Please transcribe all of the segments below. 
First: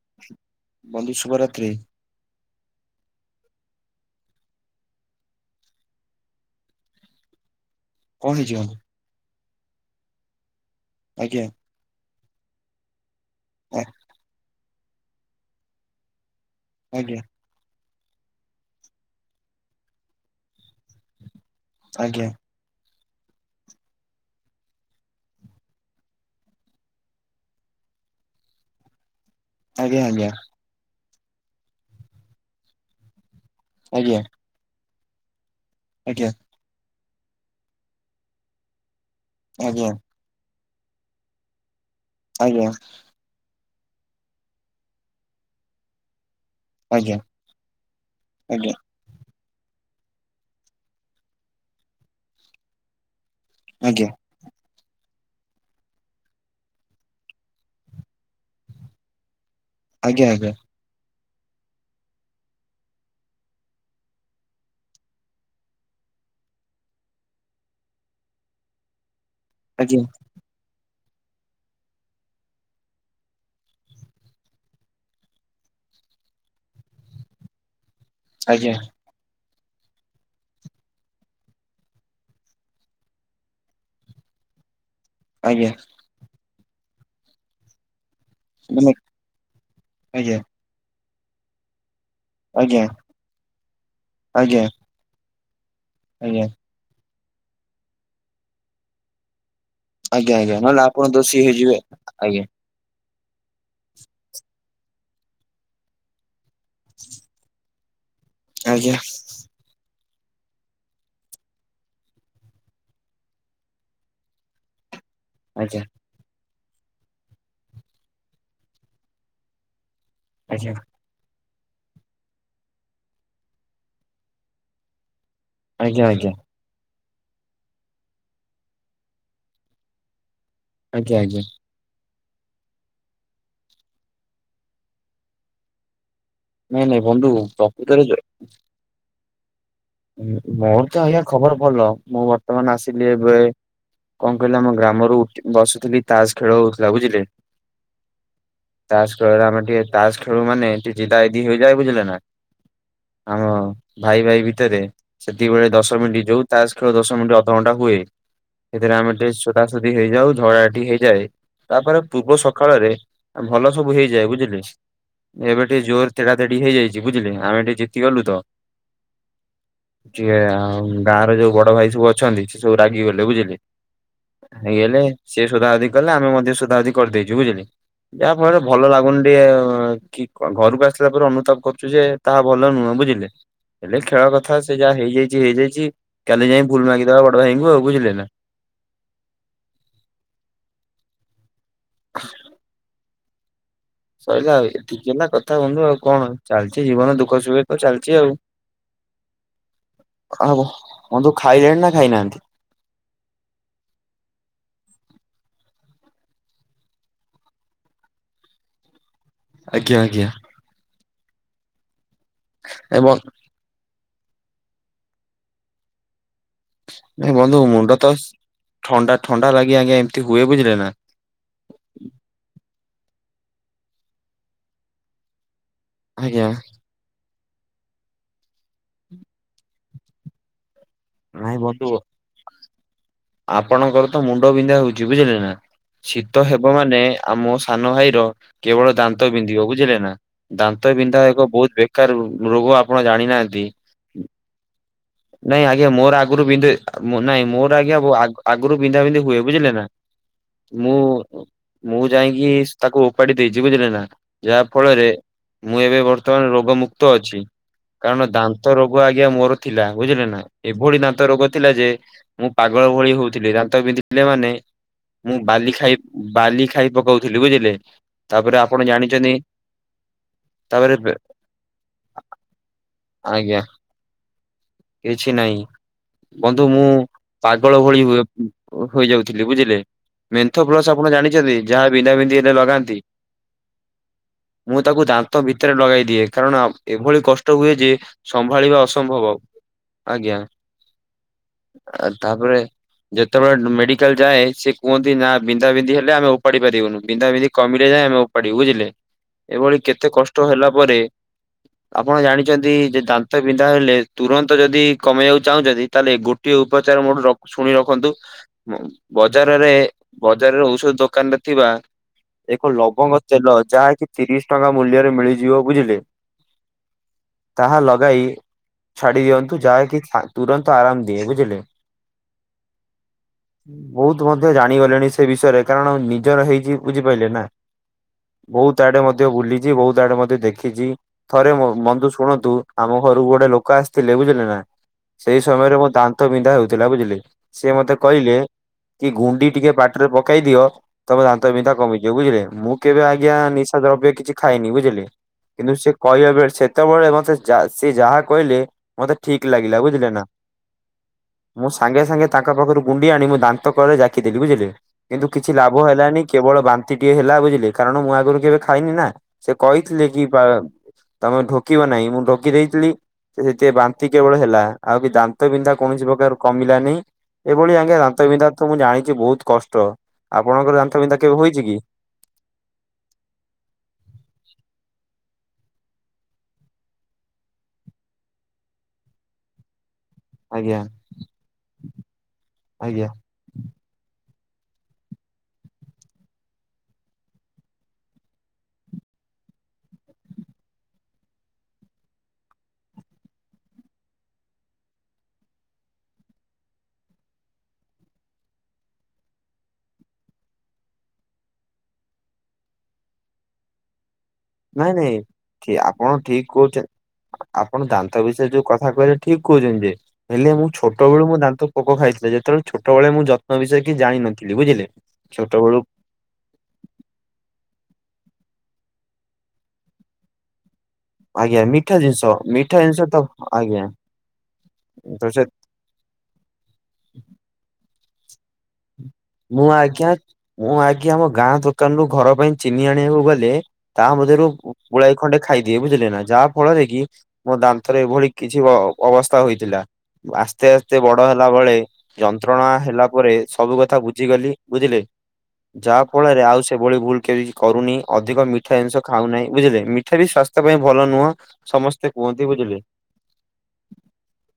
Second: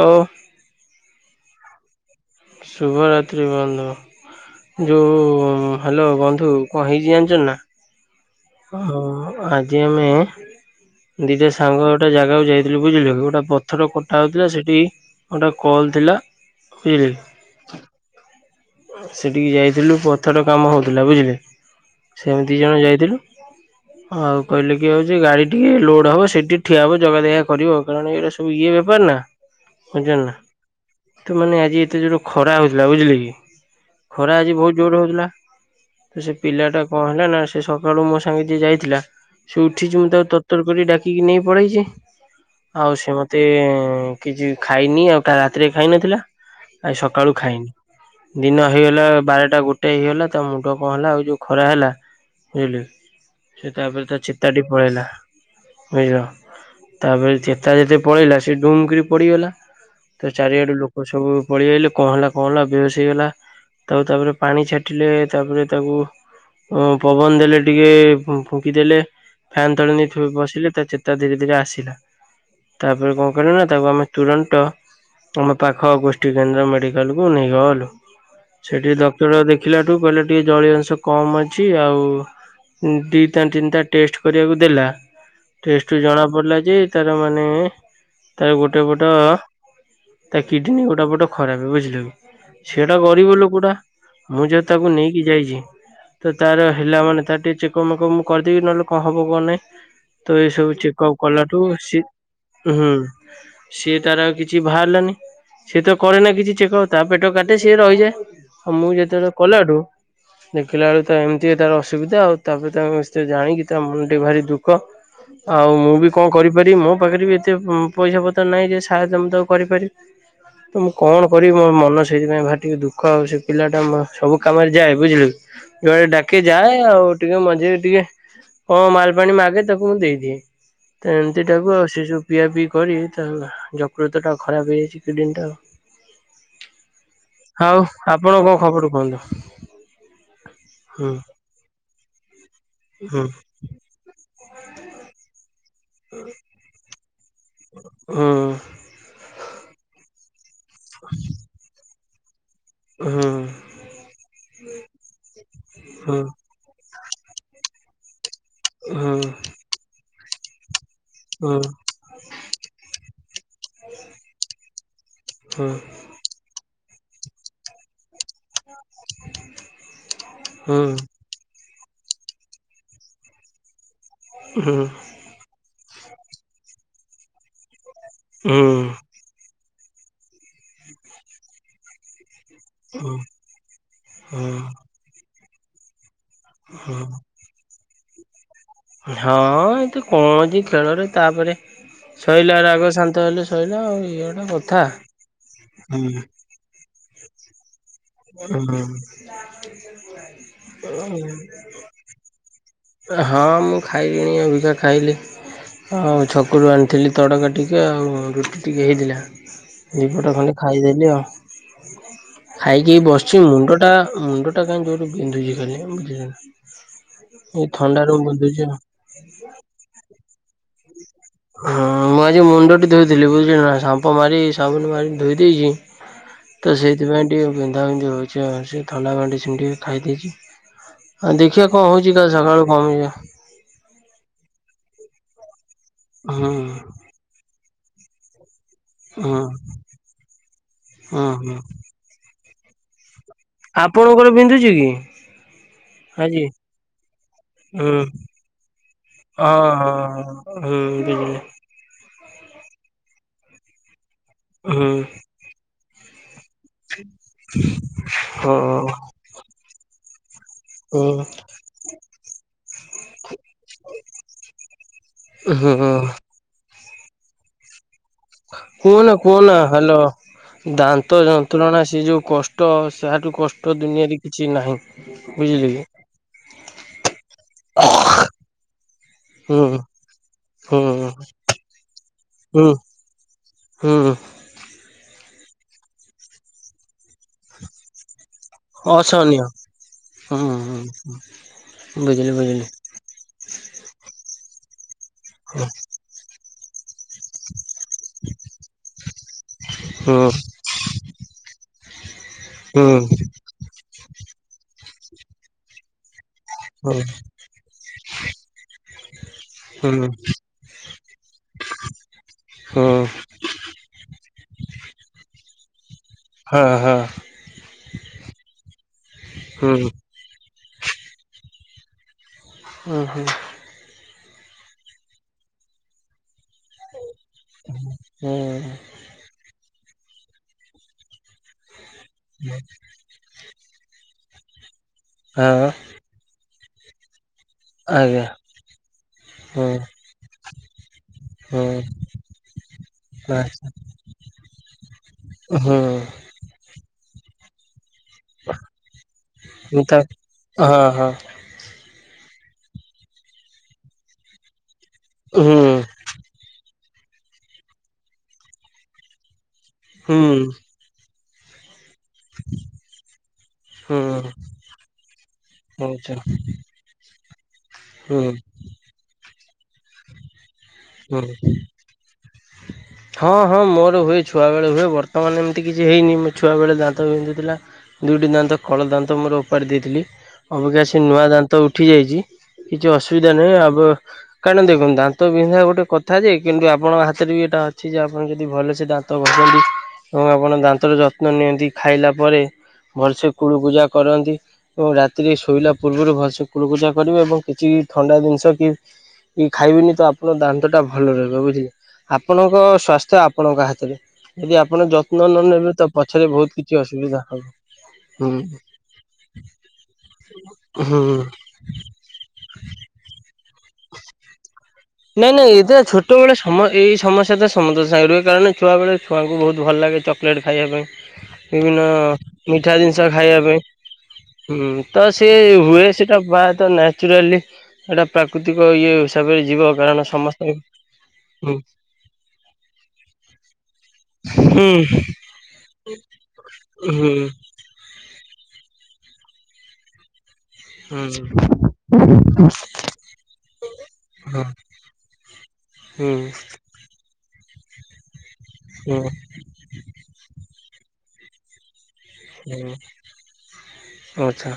ଓ ବନ୍ଧୁ ଶୁଭରାତ୍ରି। ଶୁଭ ରାତ୍ରି ବନ୍ଧୁ। ଯୋଉ ହାଲୋ ବନ୍ଧୁ କଣ ହେଇଚି ଜାଣିଚ ନା? କଣ ହେଇଚି? ଓହୋ ଆଜି ଆମେ ଆଜ୍ଞା ଦିଇଟା ସାଙ୍ଗ ଗୋଟେ ଜାଗାକୁ ଯାଇଥିଲୁ ବୁଝିଲକି ଗୋ ଟେ ଆ ପଥର କଟା ହୋଉଥୁଲା ସେଠି ଗୋଟେ କଲ୍ ଥିଲା ବୁଝିଲ କି? ଆଜ୍ଞା ସେଠିକି ଯାଇଥିଲୁ ପଥର କାମ ହୋଉଥୁଲା ବୁଝିଲେ ଆଜ୍ଞା ସେମି ଦିଇ ଜଣ ଯାଇଥିଲୁ ଆଉ କହିଲେ କି ଆଉ ଯେ ଗାଡି ଟିକେ ଲୋଡ ହବ ସେଇଠି ଟିକେ ଠିଆହବ ଜଗା ଦେଖା କରିବ କାରଣ ଏଇଟା ସେ ଯୋଉ ଇଏ ବେପାର ନା? ଆଜ୍ଞା ବୁଝିଲୁ ନା ତାମାନେ ଆଜି ଏତେ ଯୋରେ ଖରା ହୋଉଥୁଲା ବୁଝିଲେ କି? ଆଜ୍ଞା ଖରା ଆଜି ବୋହୁତ ଜୋରରେ ହୋଉଥିଲା ତ ଆଜ୍ଞା ସେଇ ପିଲାଟା କଣ ହେଲା ନା ସେ ସକାଳୁ ମୋ ସାଙ୍ଗେ ଯିଏ ଯାଇଥିଲା ସେ ଉଠିଚି ମୁଁ ତାକୁ ତର୍ ତର କରି ଡାକିକି ନେଇ ପଲେଇଚି ଆଜ୍ଞା ଆଜ୍ଞା ଆଉ ସେ ମତ୍ ଏତେ କିଛି ଖାଇନି ଆଉ କାଲି ରାତିରେ ଖାଇନଥିଲା ଆଜି ଆଜ୍ଞା ସକାଳୁ ଖାଇନି। ଏଇନ ଆଜ୍ଞା ହେଇଗଲା ବାରଟା ଗୋଟେ ହେଇଗଲା ତା ମୁଣ୍ଡ କଣ ହେଲା ଆଉ ଯୋଉ ଖରା ହେଲା ବୁଝିଲୁ? ସେ ତାପରେ ତା ଚେତାଟି ପଳେଇଲା। ବୁଝିଲ ତାପରେ ଚେତା ଯଦି ପଳେଇଲା ସେ ଡୁମ୍ କିରି ପଡିଗଲା। ଆଜ୍ଞା ତ ଆଜ୍ଞା ଚାରିଆଡୁ ଲୋକ ସବୁ ପଳିଆଇଲେ କଣ ହେଲା କଣ ହେଲା ବେହୋସ ହେଇଗଲା ତାପରେ ତାପରେ ପାଣି ଛାଟିଲେ ତାପରେ ତାକୁ ଓ ପବନ ଦେଲେ ଟିକେ ଫୁ-ଫୁଙ୍କିଦେଲେ ଫ୍ୟାନ୍ ତଳେ ନେଇ ଥିବ ବସିଲେ ତା ଚେ ତା ଧୀରେ ଧୀରେ ଆସିଲା ତାପରେ କଣ କଲୁନା ତାକୁ ଆମେ ତୁରନ୍ତ ଆମ ପାଖ ଗୋଷ୍ଠୀ କେନ୍ଦ୍ର ମେଡିକାଲକୁୁ ନେଇଗଲୁ ଆଜ୍ଞା ଆଜ୍ଞା ଆଜ୍ଞା ସେଠି ଡ କ୍ତର ଦେଖିଲାଠୁ କହିଲେ ଟିକେ ଜଳୀଅଂଶ କମ୍ ଅଛି ଆଉ ଉଁ ଦିଇଟା ତିନଟା ଟେଷ୍ଟ୍ କରିବାକୁ ଦେଲା ଆଜ୍ଞା ଆଜ୍ଞା ଟେଷ୍ଟରୁ ଜଣା ପଡିଲା ଯେ ତାର ମାନେ ତାର ଗୋଟେ ମାନେ ପଟ ଆଜ୍ଞା ତା କିଡିନୀ ଗୋଟେ ପଟ ଖରାପ ବୁଝିଲ କି? ଆଜ୍ଞା ସେଟା ଗରିବ ଲୋକଟା ମୁଁ ଯଦି ଆଜ୍ଞା ତାକୁ ନେଇକି ଯାଇଚି ତ ଆଜ୍ଞା ଆଜ୍ଞା ତାର ହେଲା ମାନେ ତାର ଟିକେ ଚେକମ୍ ମେକମ୍ ମୁଁ କରିଦେବି ନହେଲେ କଣ ହବ କଣ ନାଇଁ ତ ଆଜ୍ଞା ଏସବୁ ନହେଲେ ଆପଣ ଚେକଅପ୍ ଦୋଷୀ କଲାଠୁ ହେଇଯିବେ ସି ଆଜ୍ଞା ଉଁହୁଁ ସିଏ ତାର କିଛି ଭାହାରଲାନି ସେ ତ କରେନା କିଛି ଚେକପ୍ ତା ପେଟ କା ସିଏ ରହିଯାଏ ଆଉ ମୁଁ ଆଜ୍ଞା ଯେତେବେଳେ କଲାଠୁ ଦେଖିଲା ବେଳୁକୁ ତା ଏମତି ତାର ଅସୁବିଧା ଆଉ ତାପରେ ତା ସେ ଜାଣିକି ତା ମନଟି ଭାରି ଦୁଃଖ ଆଉ ଆଜ୍ଞା ମୁଁ ବି କଣ କରିପାରିବି ମୋ ପାଖରେ ବି ଏତେ ପଇସା ପତ୍ର ନାହିଁ ଯେ ସାହାଯ୍ୟ ମୁଁ ତ କରିପାରିବି, ଆଜ୍ଞା ତ ମୁଁ କଣ କରିବି ମୋ ମନ ସେଇଥିପାଇଁ ଭାରି ଦୁଃଖ ଆଉ ସେ ପିଲାଟା ସବୁ କାମରେ ଯାଏ ବୁଝିଲ କି? ଆଜ୍ଞା ଯୁଆଡେ ଆଜ୍ଞା ଡାକେ ଯାଏ ଆଉ ଟିକେ ମଝିରେ ଟିକେ କଣ ମାଲ୍ ପାଣି ମାଗେ ତାକୁ ମୁଁ ଦେଇଦିଏ। ତ ଆଜ୍ଞା ଆଜ୍ଞା ଏମିତି ଟାକୁ ଆଉ ସେ ସବୁ ପିଆ ପିଇ କରି ତା ଯକୃତ ଟା ଖରାପ ହେଇଯାଇଛି, କିଡିନୀ ଟାଉ। ନାଇଁ ନାଇଁ ବନ୍ଧୁ ଆଉ ପ୍ରକୃତରେ ଯ- ଆପଣ କଣ ଖବର କୁହନ୍ତୁ? ମୋର ତ ହୁଁ ଆଜ୍ଞା ଖବର ଭଲ। ମୁଁ ବର୍ତ୍ତମାନ ଆସିଲି ହୁଁ ଏବେ କଣ କହିଲେ ଆମ ଗ୍ରାମର ଉ ବସୁଥିଲି ତାସ୍ ଖେଳ ହଉଥିଲା ବୁଝିଲେ ହୁଁ ତାସ୍ ଖେଳ ରେ ଆମେ ଟିକେ ତାସ୍ ଖେଳୁ ମାନେ ଜିଦା ଜିଦି ହେଇଯାଏ ବୁଝିଲେ ନା ହୁଁ ଆମ ଭାଇ ଭାଇ ଭି ତେରେ ସେତିକିବେଳେ ଦଶ ହୁଁ ମିନିଟ୍ ଯୋଉ ତାସ୍ ଖେଳ ଦଶ ମିନିଟ୍ ଅଧଘଣ୍ଟା ହୁଏ, ସେଥିରେ ଆମେ ହୁଁ ଟେ ସୋ ଶୋଦା ସୁଦି ହେଇଯାଉ, ଝଗଡ଼ା ଝାଟି ହେଇଯାଏ ହୁଁ ତାପରେ ପୂର୍ବ ସକାଳରେ ଭଲ ସବୁ ହେଇଯାଏ ବୁଝିଲେ କି ହୁଁ ହୁଁ ଏବେ ହୁଁ ଟିକେ ଜୋରେ ତେଢା ତେଢି ହେଇଯାଇଛି ବୁଝିଲେ ଆମେ ଟିକେ ଜିତି ଗଲୁ ତ ଯିଏ ହୁଁ ଆଉ ଗାଁ ର ଯୋଉ ବଡ ଭାଇ ସବୁ ଅଛନ୍ତି, ସେ ସବୁ ରାଗିଗଲେ ବୁଝିଲେ? ହୁଁ ହେଇଗଲେ ସେ ସୋଦା ସୋଦି କଲେ ଆମେ ମଧ୍ୟ ସୋଦା ସୋଦି କରିଦେଇଛୁ ବୁଝିଲେ ଯାହା ଫଳରେ ଭଲ ଲାଗୁନି ଟିକେ କି ଘରକୁ ଆସିଲା ପରେ ଅନୁତାପ କରୁଛୁ ଯେ ତାହା ଭଲ ନୁହେଁ ବୁଝିଲେ ହେଲେ ଖେଳ ହୁଁ ଯା ହେଇଯାଇଛି ହେଇଯାଇଛି। କାଲି ଯାଇ ଭୁଲ ହୁଁ ମାଗିଦେବା ବଡ ଭାଇଙ୍କୁ ଆଉ ବୁଝିଲେ ନା ହଁ ଏତେ କଣ ଅଛି ଖେଳରେ ତାପରେ ସଇଲା ରାଗ ଶାନ୍ତ ହେଲେ ସଇଲା ଆଉ ଇଏ ଗୋଟେ ସଇଲା ଆଉ କଥା। ଏତିକି ହେଲା କଥା ବଂଧୁ ଆଉ କଣ ଚାଲିଛି ଜୀବନ ଦୁଃଖ ସୁୁଖେ ତ ଚାଲି ଆଉ ବନ୍ଧୁ ଖାଇଲେଣି ନା [unintelligible] ଖାଇନାହାନ୍ତି। ହଁ ମୁଁ ଖାଇଲିଣି ଏଭିତରେ ଖାଇଲି। ଆଉ ଛକରୁ ଆଣିଥିଲି ତଡ଼କା ଟିକେ ଆଉ ରୁଟି ଟିକେ ହେଇଥିଲା ଆଜ୍ଞା ଆଜ୍ଞା ଦିପଟ ଖଣ୍ଡେ ଖାଇଦେଲି ଆଉ। ଖାଇକି ଏ ବସିଛି ମୁଣ୍ଡ ଟା ମୁଣ୍ଡ ଟା କାଇଁ ଜୋରେ ବିନ୍ଧୁଛି ଖାଲି ମୁଁ [unintelligible] ନାଇଁ ବନ୍ଧୁ ମୁଣ୍ଡ ତ ଆଉ। ଥଣ୍ଡା ଥଣ୍ଡା ଲାଗି ଆଜ୍ଞା ଏମିତି ହୁଏ ବୁଝିଲେ ନା। ହଁ ମୁଁ ଆଜି ମୁଣ୍ଡ ଟି ଧୋଇଦେଲି ବୁଝିଲେ ନା ସାମ୍ପ ମାରି ସାବୁନୁ ମାରି ଧୋଇ ଦେଇଛି। ଆଜ୍ଞା। ତ ସେଇଥିପାଇଁ ଟିକେ ବିନ୍ଧା ବିିନ୍ଧି ହୋଉଛି ଆଉ ସେ ଥଣ୍ଡା ମେଡିସିନି ଟିକେ ଖାଇ ଦେଇଛି। ଆଉ ନାଇଁ ଦେଖିବା ବନ୍ଧୁ କଣ ହଉଛି କାଲି ସକାଳୁ କମିଯିଵ। ଆପଣଙ୍କର ତ ମୁଣ୍ଡ ବିନ୍ଧା ହଉଛି ବୁଝିଲେ ନା ଶୀତ ହୁଁ। ହେବ ମାନେ ଆମ ସାନ ଭାଇ ର କେବଳ ଦାନ୍ତ ହଁ ବିନ୍ଧିବ ବୁଝିଲେ ନା ଦାନ୍ତ ବିନ୍ଧା ହଁ ଏକ ହଁ ବହୁତୁ ବ୍ୟ ତାର ରୋଗ ଆପଣ ଜାଣିନାହାନ୍ତି। ଆପଣଙ୍କର ବିନ୍ଧୁଛି କି? ନାଇଁ ଆଜ୍ଞା ମୋର ଆଜି? ଆଗରୁ ବିନ୍ଧେ, ନାଇଁ ମୋର ହୁଁ ଆଜ୍ଞା ଆଗରୁ ବିନ୍ଧା ବିନ୍ଧି ହୁଏ ହଁ ବୁଝିଲେ ନା। ହଁ ହୁଁ ମୁଁ ହୁଁ। [unintelligible] ମୁଁ ଯାଇକି ତାକୁ ଓପାଡି ଦେଇଛି ବୁଝିଲେ ନା ଯାହା ହୁଁ ଫଳରେ ମୁଁ ଏବେ ବତ୍ତ ତମର ରୋଗ ମୁକ୍ତ ଅଛି, କାରଣ ଦାନ୍ତ ହଁ ରୋଗ ଆଜ୍ଞା ମୋର ଥିଲା ବୁଝିଲେ ନା, ଏଭଳି ହୁଁ ଦନ୍ତ ରୋଗ ଥିଲା ଯେ ମୁଁ ପାଗଳ ଭଳି ହଉଥିଲି, ଦାନ୍ତ ପିନ୍ଧିଥିଲେ ମାନେ ମୁଁ ବାଲି ହୁଁ ଖାଇ ବାଲି ଖାଇ ପକୋଉଥିଲି ବୁଝିଲେ। ତାପରେ ଆପଣ କୁହନା ଜାଣିଛନ୍ତି କୁହନା ହ୍ୟାଲୋ। ତାପରେ ଦାନ୍ତ ଯନ୍ତ୍ରଣା ସେ ଯୋଉ କଷ୍ଟ ସାଠୁ ଆଜ୍ଞା କଷ୍ଟ ଦୁନିଆରେ। କିଛି ନାହିଁ କିଛି ନାହିଁ ବୁଝିଲେ କି। ବନ୍ଧୁ ମୁଁ ପାଗଳ ଭଳି ହୁଏ ହୋଇଯା ଥିଲି ହୁଁ ବୁଝିଲେ ମେନ୍ଥ ପ୍ଲସ ହୁଁ ଆପଣ ଜାଣିଛନ୍ତି ଯାହା ବିନ୍ଧା ବିନ୍ଧି ହେଲେ ଲଗାନ୍ତି। ହୁଁ ହୁଁ। ମୁଁ ତାକୁ ଦାନ୍ତ ଭିତରେ ଲଗେଇ ଦିଏ କାରଣ ଏଭଳି କଷ୍ଟ ହୁଏ ଯେ ସମ୍ଭାଳିବା ଅସମ୍ଭବ। ଅସହନୀୟ ଆଜ୍ଞା ହୁଁ ହୁଁ ବୁଝିଲି ତାପରେ। ବୁଝିଲି ଯେତେବେଳେ ମେଡିକାଲ ଯାଏ ସେ କୁହନ୍ତି ନା ବିନ୍ଧା ବିନ୍ଧି ହେଲେ ଆମେ ଓପାଡି ପାରିବୁନି ବିନ୍ଧା ବିନ୍ଧି। କମିଲେ ଯାଏ ଆମେ ଓପାଡିବୁ ବୁଝିଲେ ଏଭଳି କେତେ ହୁଁ କଷ୍ଟ ହେଲା ପରେ। ଆପଣ ଜାଣିଛନ୍ତି ଯେ ହୁଁ ଦାନ୍ତ ବିନ୍ଧା ହେଲେ ତୁରନ୍ତ ଯଦି କମେଇବାକୁ ଚାହୁଁଛନ୍ତି ତାହେଲେ ଗୋ। ଗୋଟିଏ ହୁଁ ଉପଚାର ମୋ ରଖ ଶୁଣି ରଖନ୍ତୁ। ବଜାରରେ ହୁଁ ବଜାରରେ ଔଷଧ ଦୋକାନ ରେ ଥିବା ଏକ ହୁଁ ଲବଙ୍ଗ। ତେଲ ଯାହାକି ତିରିଶି ଟଙ୍କା ମୂଲ୍ୟରେ ମିଳିଯିବ ବୁଝିଲେ। ହଁ ହଁ ତାହା ଲଗାଇ। ଛାଡି ଦିଅନ୍ତୁ ହୁଁ ଯାହାକି ତୁରନ୍ତ ଆରାମ ଦିଏ ବୁଝିଲେ। ହୁଁ ହୁଁ। ବହୁତୁ ମଧ୍ୟ ଜାଣିଗଲେଣି ସେ ବିଷୟରେ କାରଣ ନିଜର ହେଇ। ବୁଝିପାଇଲେନା ବହୁତ ଆଡେ ମଧ୍ୟ ବୁଲି। ଯିଏ ବହୁତୁ ଆଡେ ମତେ ଦେଖିଛି ଥରେ ମୋ ବନ୍ଧୁ ଶୁଣନ୍ତୁ ଆମ ଘରକୁ ଗୋଟେ ଲୋକ। ଲୋକ ଆସିଥିଲେ ବୁଝିଲେ ନା ସେଇ ହଁ ସମୟରେ ମୋ ଦାନ୍ତ ବିନ୍ଧା ହଉଥିଲା ବୁଝିଲେ। ସେ ମତେ ଆଜ୍ଞା କହିଲେ କି ଗୁଣ୍ଡି ହୁଁ ଟିକେ ପାଟିରେ ପକେଇ ଦିଅ। ତମେ ଦାନ୍ତ ହୁଁ ବିନ୍ଧା କମିଯିବ ବୁଝିଲେ ମୁଁ କେବେ ଆଜ୍ଞା ନିଶା ହୁଁ ଦ୍ରବ୍ୟ କିଛି ଖାଇନି ବୁଝିଲେ। କିନ୍ତୁ ସେ କହିବା ବେଳେ ସେତବେଳେ ମତେ ଚା ସେ ଯାହା କହିଲେ ମତେ ଠିକ୍ ଲାଗିଲା ମୁଁ ତା ବୁଝିଲେ ନା। ହଁ ହଁ ମୁଁ ସାଙ୍ଗେ ସାଙ୍ଗେ ତାଙ୍କ ପାଖରୁ ଗୁଣ୍ଡି ଆଣି ମୁଁ ଦାନ୍ତ କଳେ ଜାକି ଦେଲି ବୁଝିଲେ। କିନ୍ତୁ ହୁଁ କିଛି ଲାଭ ହେଲାନି କେବଳ ବାନ୍ତି ଟିକେ ହେଲା ବୁଝିଲେ କାରଣ ମୁଁ ଆଗରୁ କେବେ ଖାଇନି ନା। ସେ କହିଥିଲେ ହୁଁ କି ବା ତମେ ଢୋକିବ ନାହିଁ ମୁଁ ଢୋକି ଦେଇଥିଲି। ସେଥି ହୁଁ ବାନ୍ତି କେବଳ ହେଲା ଆଉ ବି ଦାନ୍ତ ବିନ୍ଧା କୌଣସି ହଉଛ ପ୍ରକାର କମିଲାନି। ଏଭଳି ଆଜ୍ଞା ହୁଁ ଦାନ୍ତବିନ୍ଧା ତ ମୁଁ ଜାଣିଛି ବହୁତ କଷ୍ଟ ଆପଣଙ୍କର ଦାନ୍ତବିନ୍ଧା ହୁଁ। କେବେ ହୋଇଛି କି। [unintelligible] ହଁ ହଁ ମୋର ହୁଏ ଛୁଆବେଳେ ହୁଏ ବର୍ତ୍ତମାନ ଏମିତି କିଛି ହେଇନି ମୋ ଛୁଆବେଳେ ଦାନ୍ତ ବିିନ୍ଧୁଥିଲା। ଦୁଇଟି ଦାନ୍ତ କଳ ଦାନ୍ତ ମୋର ଉପାରି ଦେଇଥିଲି। ଆଜ୍ଞା ଅବିକା ସେ ନୂଆ ଦାନ୍ତ ଉଠି ଯାଇଛି କିଛି ଆଜ୍ଞା ଅସୁବିଧା। ନେ ଆବ କାଇଁ ନା ଦେଖନ୍ତୁ ଦାନ୍ତ ବିନ୍ଧା ଗୋଟେ କଥା ଯେ କିନ୍ତୁ ଆପଣଙ୍କ ହାତ୍ ଫିରିବି ଏଟା ଅଛି ଯେ ଆପଣ ଯଦି ଭଲସେ ଦାନ୍ତ ଘସନ୍ତି। ତମେ ଆପଣ ଦାନ୍ତର ଯତ୍ନ ନିଅନ୍ତି ଖାଇଲା ପରେ ଭଲସେ କୁଳୁ କୁଜା କରନ୍ତି। ଏବଂ ରାତିରେ ଶୋଇଲା ପୂର୍ବରୁ ଭଲସେ କୁଳକୁଜା କରିବେ ଏବଂ କିଛି ଥଣ୍ଡା ଜିନିଷ କି କି ଖାଇବେନି ତ ଆପଣ ଦାନ୍ତ ଟା ଭଲ ରହିବ ବୁଝିଲେ। ଆପଣଙ୍କ ସ୍ଵାସ୍ଥ୍ୟ ଆପଣଙ୍କ ହାତରେ। ଯଦି ଆପଣ ନାଇଁ ନାଇଁ ଯତ୍ନ ନ ଠି ନେବେ ତ ଆପଣ ପଛରେ ଠିକ ବହୁତ୍ କିଛି କହୁଛନ୍ତି ଅସୁବିଧା ହବ ହୁଁ। ଠିକ୍ କହୁଛନ୍ତି ଯେ ହେଲେ ମୁଁ ହୁଁ ଛୋଟବେଳୁ ମୁଁ ଦାନ୍ତ ପୋକ ଖାଇଥିଲେ ଯେତେବେଳେ ଛୋଟବେଳେ ମୁଁ ଯତ୍ ବିଷୟ କି ଜାଣିିନଥିଲି ବୁଝିଲେ ଛୋଟବେଳୁ। ଛୋଟବେଳେ ସମ ଏହି ସମସ୍ୟା ଟା ସମତକ ସାଙ୍ଗେ ରୁହେ କାରଣ ଛୁଆବେଳେ ଛୁଆଙ୍କୁ ବହୁତ୍ ଭଲ ଲାଗେ ଚକଲେଟ ଖାଇବା ପାଇଁ। ଆଜ୍ଞା ବିଭିନ୍ନ ମିଠା ଜିନିଷ ମିଠା ଜିନିଷ ତ ଖାଇବା ପାଇଁ। ଆଜ୍ଞା ହୁଁ ତ ସିଏ ହୁଏ ସେଟା ବା ତ ନ୍ୟାଚୁରାଲି। ହେଟା ପ୍ରାକୃତିକ ଇଏ। ହିସାବରେ ଯିବ ମୁଁ କାରଣ ଆଜ୍ଞା ସମସ୍ତେ ହୁଁ ମୁଁ ଆଜ୍ଞା ମୋ ଗାଁ ହୁଁ ଦୋକାନରୁ ଘର ପାଇଁ ଚିନି ଆଣିବାକୁ ଗଲେ ତା ମଧ୍ୟରୁ ହୁଁ। ପୁଳାଏ ଖଣ୍ଡେ ଖାଇଦିଏ ବୁଝିଲେ ନା ଯାହା ଫଳରେ କି ହୁଁ ମୋ ଦାନ୍ତରେ ଏଭଳି କିଛି ଅବସ୍ଥା ହୋଇଥିଲା। ଆସ୍ତେ ଆସ୍ତେ ହଁ ବଡ ହେଲା ବଳେ ଯନ୍ତ୍ରଣା ହେଲା ପରେ ସବୁ କଥା ହୁଁ ବୁଝିଗଲି ବୁଝିଲେ ଯାହା ଫଳରେ ହୁଁ ଆଉ ସେଭଳି ଭୁଲ କେବେକିଚି କରୁନି। ଅଧିକ ମିଠା ଜିନିଷ ଖାଉନାଇଁ ବୁଝିଲେ ମିଠା ବି ସ୍ୱାସ୍ଥ୍ୟ ପାଇଁ ଭଲ ନୁହଁ ସମସ୍ ସ୍ତେ କୁହନ୍ତି ହୁଁ ବୁଝିଲେ ଆଚ୍ଛା।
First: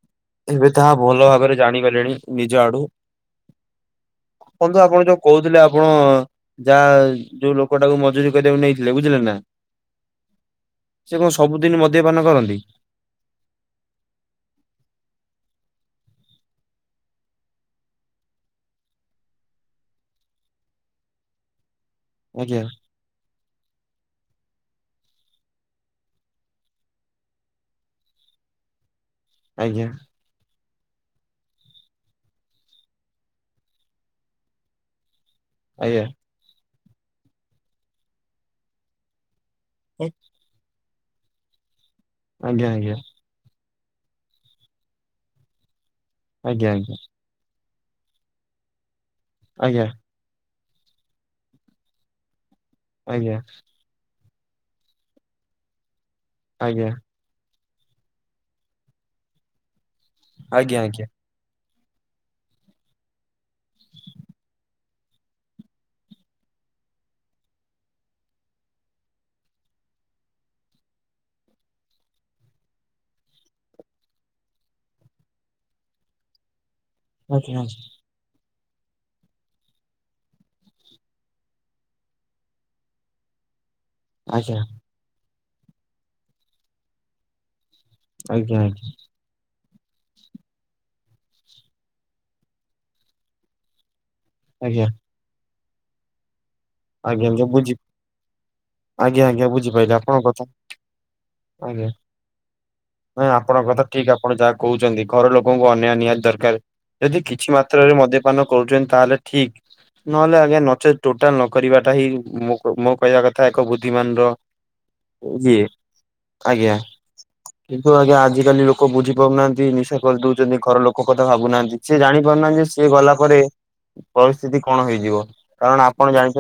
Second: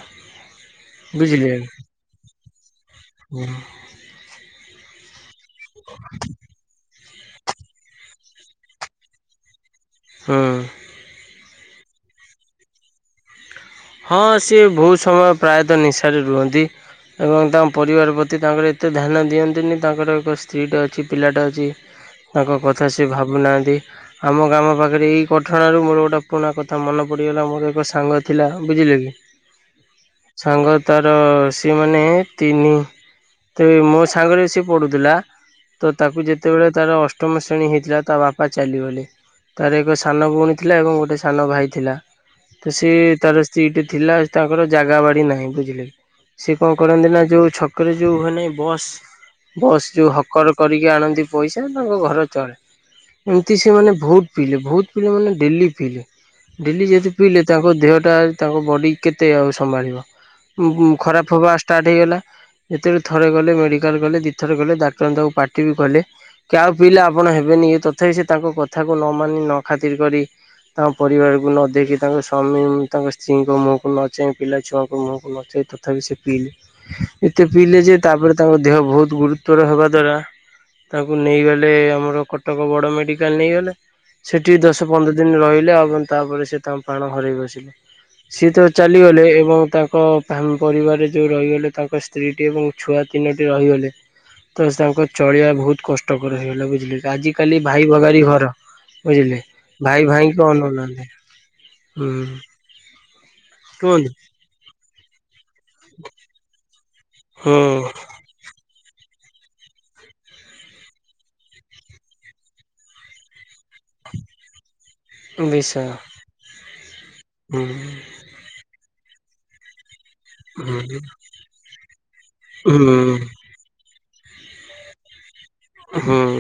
ଏବେ ତାହା ଭଲ ବୁଝିଲେ ଭାବରେ ଜାଣିଗଲେଣି। ନିଜଆଡୁ। ହୁଁ। ବନ୍ଧୁ ଆପଣ ଯୋଉ କହୁଥିଲେ ଆପଣ ଯାହା ଯୋଉ ଲୋକଟାକୁ ମଜୁୁରୀ କରିବାକୁ ନେଇଥିଲେ ବୁଝିଲେ ନା? ସେ କଣ ସବୁଦିନ୍‌ ମଦ୍ୟପାନ କରନ୍ତି? ହଁ ସିଏ ବହୁତ ସମୟ ପ୍ରାୟତଃ ନିଶାରେ ରୁହନ୍ତି। ଏବଂ ତାଙ୍କ ପରିବାର ପ୍ରତି ତାଙ୍କର ଏତେ ଧ୍ୟାନ ଦିଅନ୍ତିନି ତାଙ୍କର ଏକ ସ୍ତ୍ରୀଟା ଅଛି ପିଲାଟା ଅଛି। ତାଙ୍କ ଆଜ୍ଞା କଥା ସେ ଭାବୁନାହାଁନ୍ତି। ଆମ ଗ୍ରାମ ପାଖରେ ଏଇ ଘଟଣା ରୁ ମୋର ଗୋଟେ ପୁରୁଣା କଥା ମନେ ପଡିଗଲା ମୋର ଏକ ସାଙ୍ଗ ଥିଲା। ବୁଝିଲେ କି? ଆଜ୍ଞା। ସାଙ୍ଗ ତାର ସିଏ ମାନେ ତିନି ତେବେ ମୋ ସାଙ୍ଗରେ ସେ ପଢୁଥିଲା। ତ ଆଜ୍ଞା। ତାକୁ ଯେତେବେଳେ ତାର ଅଷ୍ଟମ ଶ୍ରେଣୀ ହେଇଥିଲା ତା ବାପା ଚାଲିଗଲେ ତାର ଏକ ସାନ ଭଉଣୀ ଥିଲା ଏବଂ ଗୋଟେ ସାନ ଭାଇ ଥିଲା ଆଜ୍ଞା ତ ଆଜ୍ଞା ସିଏ ତାର ସେଇଟି ଥିଲା ତାଙ୍କର ଜାଗା ବାଡି ନାହିଁ ବୁଝିଲେ ସେ ଆଜ୍ଞା କଣ କରନ୍ତି ନା ଯୋଉ ଛକ୍ ଛକରେ ଯୋଉ ମାନେ ବସ୍ ବସ୍ ଆଜ୍ଞା ଯୋଉ ହକର କରିକି ଆଣନ୍ତି ପଇସା ତାଙ୍କ ଘର ଚଳେ ଆଜ୍ଞା ଏମ୍ ତି ସେମାନେ ବହୁତ୍ ପିଇଲେ ବହୁତ ପିଇଲେ ମାନେ ଡେଲି ପିଇଲେ ଡେଲି ଆଜ୍ଞା ଯେହେତୁ ପିଇଲେ ତାଙ୍କ ଦେହଟା ତାଙ୍କ ବଡ଼ି କେତେ ଆଉ ସମ୍ଭାଳିବ ଆଜ୍ଞା ଆଜ୍ଞା। ଖରାପ ହେବା ଷ୍ଟାର୍ଟ ହେଇଗଲା। ଯେତେବେଳେ ଥରେ ଗଲେ ମେଡିକାଲ ଗଲେ ଦି ଥର ଗଲେ ଡାକ୍ତର ମାନେ ତାକୁ ପାଟି ବି କଲେ। କି ଆଉ ପିଇଲେ ଆପଣ ହେବେନି ତଥାପି ସେ ତାଙ୍କ କଥାକୁ ନ ମାନି ନ ଖାତିର କରି ତାଙ୍କ ପରିବାରକୁ ନ ଦେେଖି ତାଙ୍କ ସ୍ୱାମୀ ତାଙ୍କ ସ ସ୍ତ୍ରୀଙ୍କ ମୁହଁକୁ ନଚାହିଁ ପିଲା ଛୁଆଙ୍କ ମୁହଁକୁ ନଚାହିଁ ତଥାପି ସେ ପିଇଲେ ଏତେ ପିଇଲେ ଯେ ତାପରେ ତାଙ୍କ ଦେହ ବହୁତ ଗୁରୁତ୍ୱର ହେବା ଦ୍ଵାରା ତାଙ୍କୁ ନେଇଗଲେ ଆମର କଟକ ବଡ ମେଡିକାଲ ନେଇଗଲେ। ସେଠି ଆଜ୍ଞା ଆଜ୍ଞା ଦଶ ପନ୍ଦର ଦିନ ରହିଲେ ଏବଂ ତାପରେ ସେ ତାଙ୍କ ପାଣ ହରାଇ ବସିଲେ। ସିଏ ତ ଆଜ୍ଞା ଚାଲିଗଲେ ଏବଂ ତାଙ୍କ ତାଙ୍କ ପରିବାରରେ ଯଉ ରହିଗଲେ ତାଙ୍କ ସ୍ତ୍ରୀଟି ଏବଂ ଛୁଆ ତିନୋଟି ରହିଗଲେ ତସ୍ ଆଜ୍ଞା ଆଜ୍ଞା ତାଙ୍କ ଚଳିବା ବହୁତ କଷ୍ଟକର ହେଇଗଲା ବୁଝ ବ ଆଜି ଆଜ୍ଞା କାଲି ବୁଝି ଭାଇ ଭଗାରୀ ଘର ଆଜ୍ଞା ବୁଝିଲେ ଆଜ୍ଞା ବୁଝିପାରିଲି ଭାଇ ଆପଣଙ୍କ ଭାଇ କଥା। ଙ୍କୁ ଅନଉ ନାହାଁନ୍ତି। ହୁଁ। ହଁ ଆପଣଙ୍କ କଥା କୁହନ୍ତୁ ଠିକ ଆପଣ ଯାହା କହୁଛନ୍ତି ଘର ଲୋକଙ୍କୁ ଅନ୍ୟାୟ ନିହାତି ଦରକାର। ଯଦି କିଛି ମାତ୍ରାରେ ହୁଁ ମଦ୍ୟପାନ କରୁଛନ୍ତି ତାହେଲେ ଠିକ ନହେଲେ ଆଜ୍ଞା ନଚେତ ଟୋଟାଲ ନପି କରିବାଟା ହିଁ ମୋ କହିବା କଥା ଏକ ବୁଦ୍ଧିମାନ ର ଜିଏ ବିଷୟ ଆଜ୍ଞା ହୁଁ କିନ୍ତୁ ଆଜ୍ଞା ଆଜିକାଲି ଲୋ ଲୋକ ବୁଝି ପାରୁନାହାନ୍ତି ନିଶା କରିଦଉଛନ୍ତି ଘର ହୁଁ ଲୋକ କଥା ଭାବୁନାହାନ୍ତି ସ ଜାଣିପାରୁନାହାନ୍ତି ଯେ ସିଏ ଗଲା ହୁଁ ପରେ ପରିସ୍ଥିତି କଣ ହେଇଯିବ କାରଣ ଆପଣ ହୁଁ ଜାଣି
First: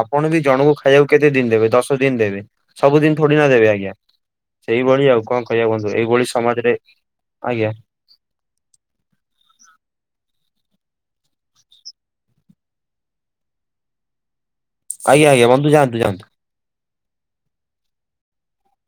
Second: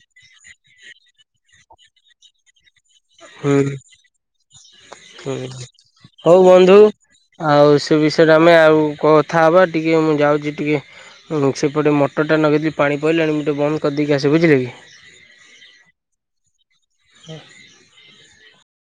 ଆପଣ ବି ଜଣଙ୍କୁ ଖାଇବାକୁ କେତେ ଦିନ ଦେବେ ଦଶ ଦିନ ଦେବେ ସବୁଦିନ ଥଡି ନ ହୁଁ ଦେବେ ଆଜ୍ଞା? ସେଇଭଳି ଆଉ ହୁଁ କଣ କହିବା ବନ୍ଧୁ ଏଇଭଳି ହଉ ବନ୍ଧୁ ସମାଜରେ ଆଜ୍ଞା ଆଉ ସେ ବିଷୟରେ ଆମେ ଆଉ କଥା ହବା ଟିକେ ମୁଁ ଯାଉଚି ଟିକେ। ଗୁପ୍ ସେପଟେ ମଟରଟା ନଗେଇଥିଲି ପାଣି ପଡ଼ିଲାଣି ମୁଁ ଟିକେ ବନ୍ଦ କରିଦେଇକି ଆସେ ବୁଝିଲେ କି। ଆଜ୍ଞା ଆଜ୍ଞା ବନ୍ଧୁ ଯାନ୍ତୁ ଯାନ୍ତୁ। ହୁଁ।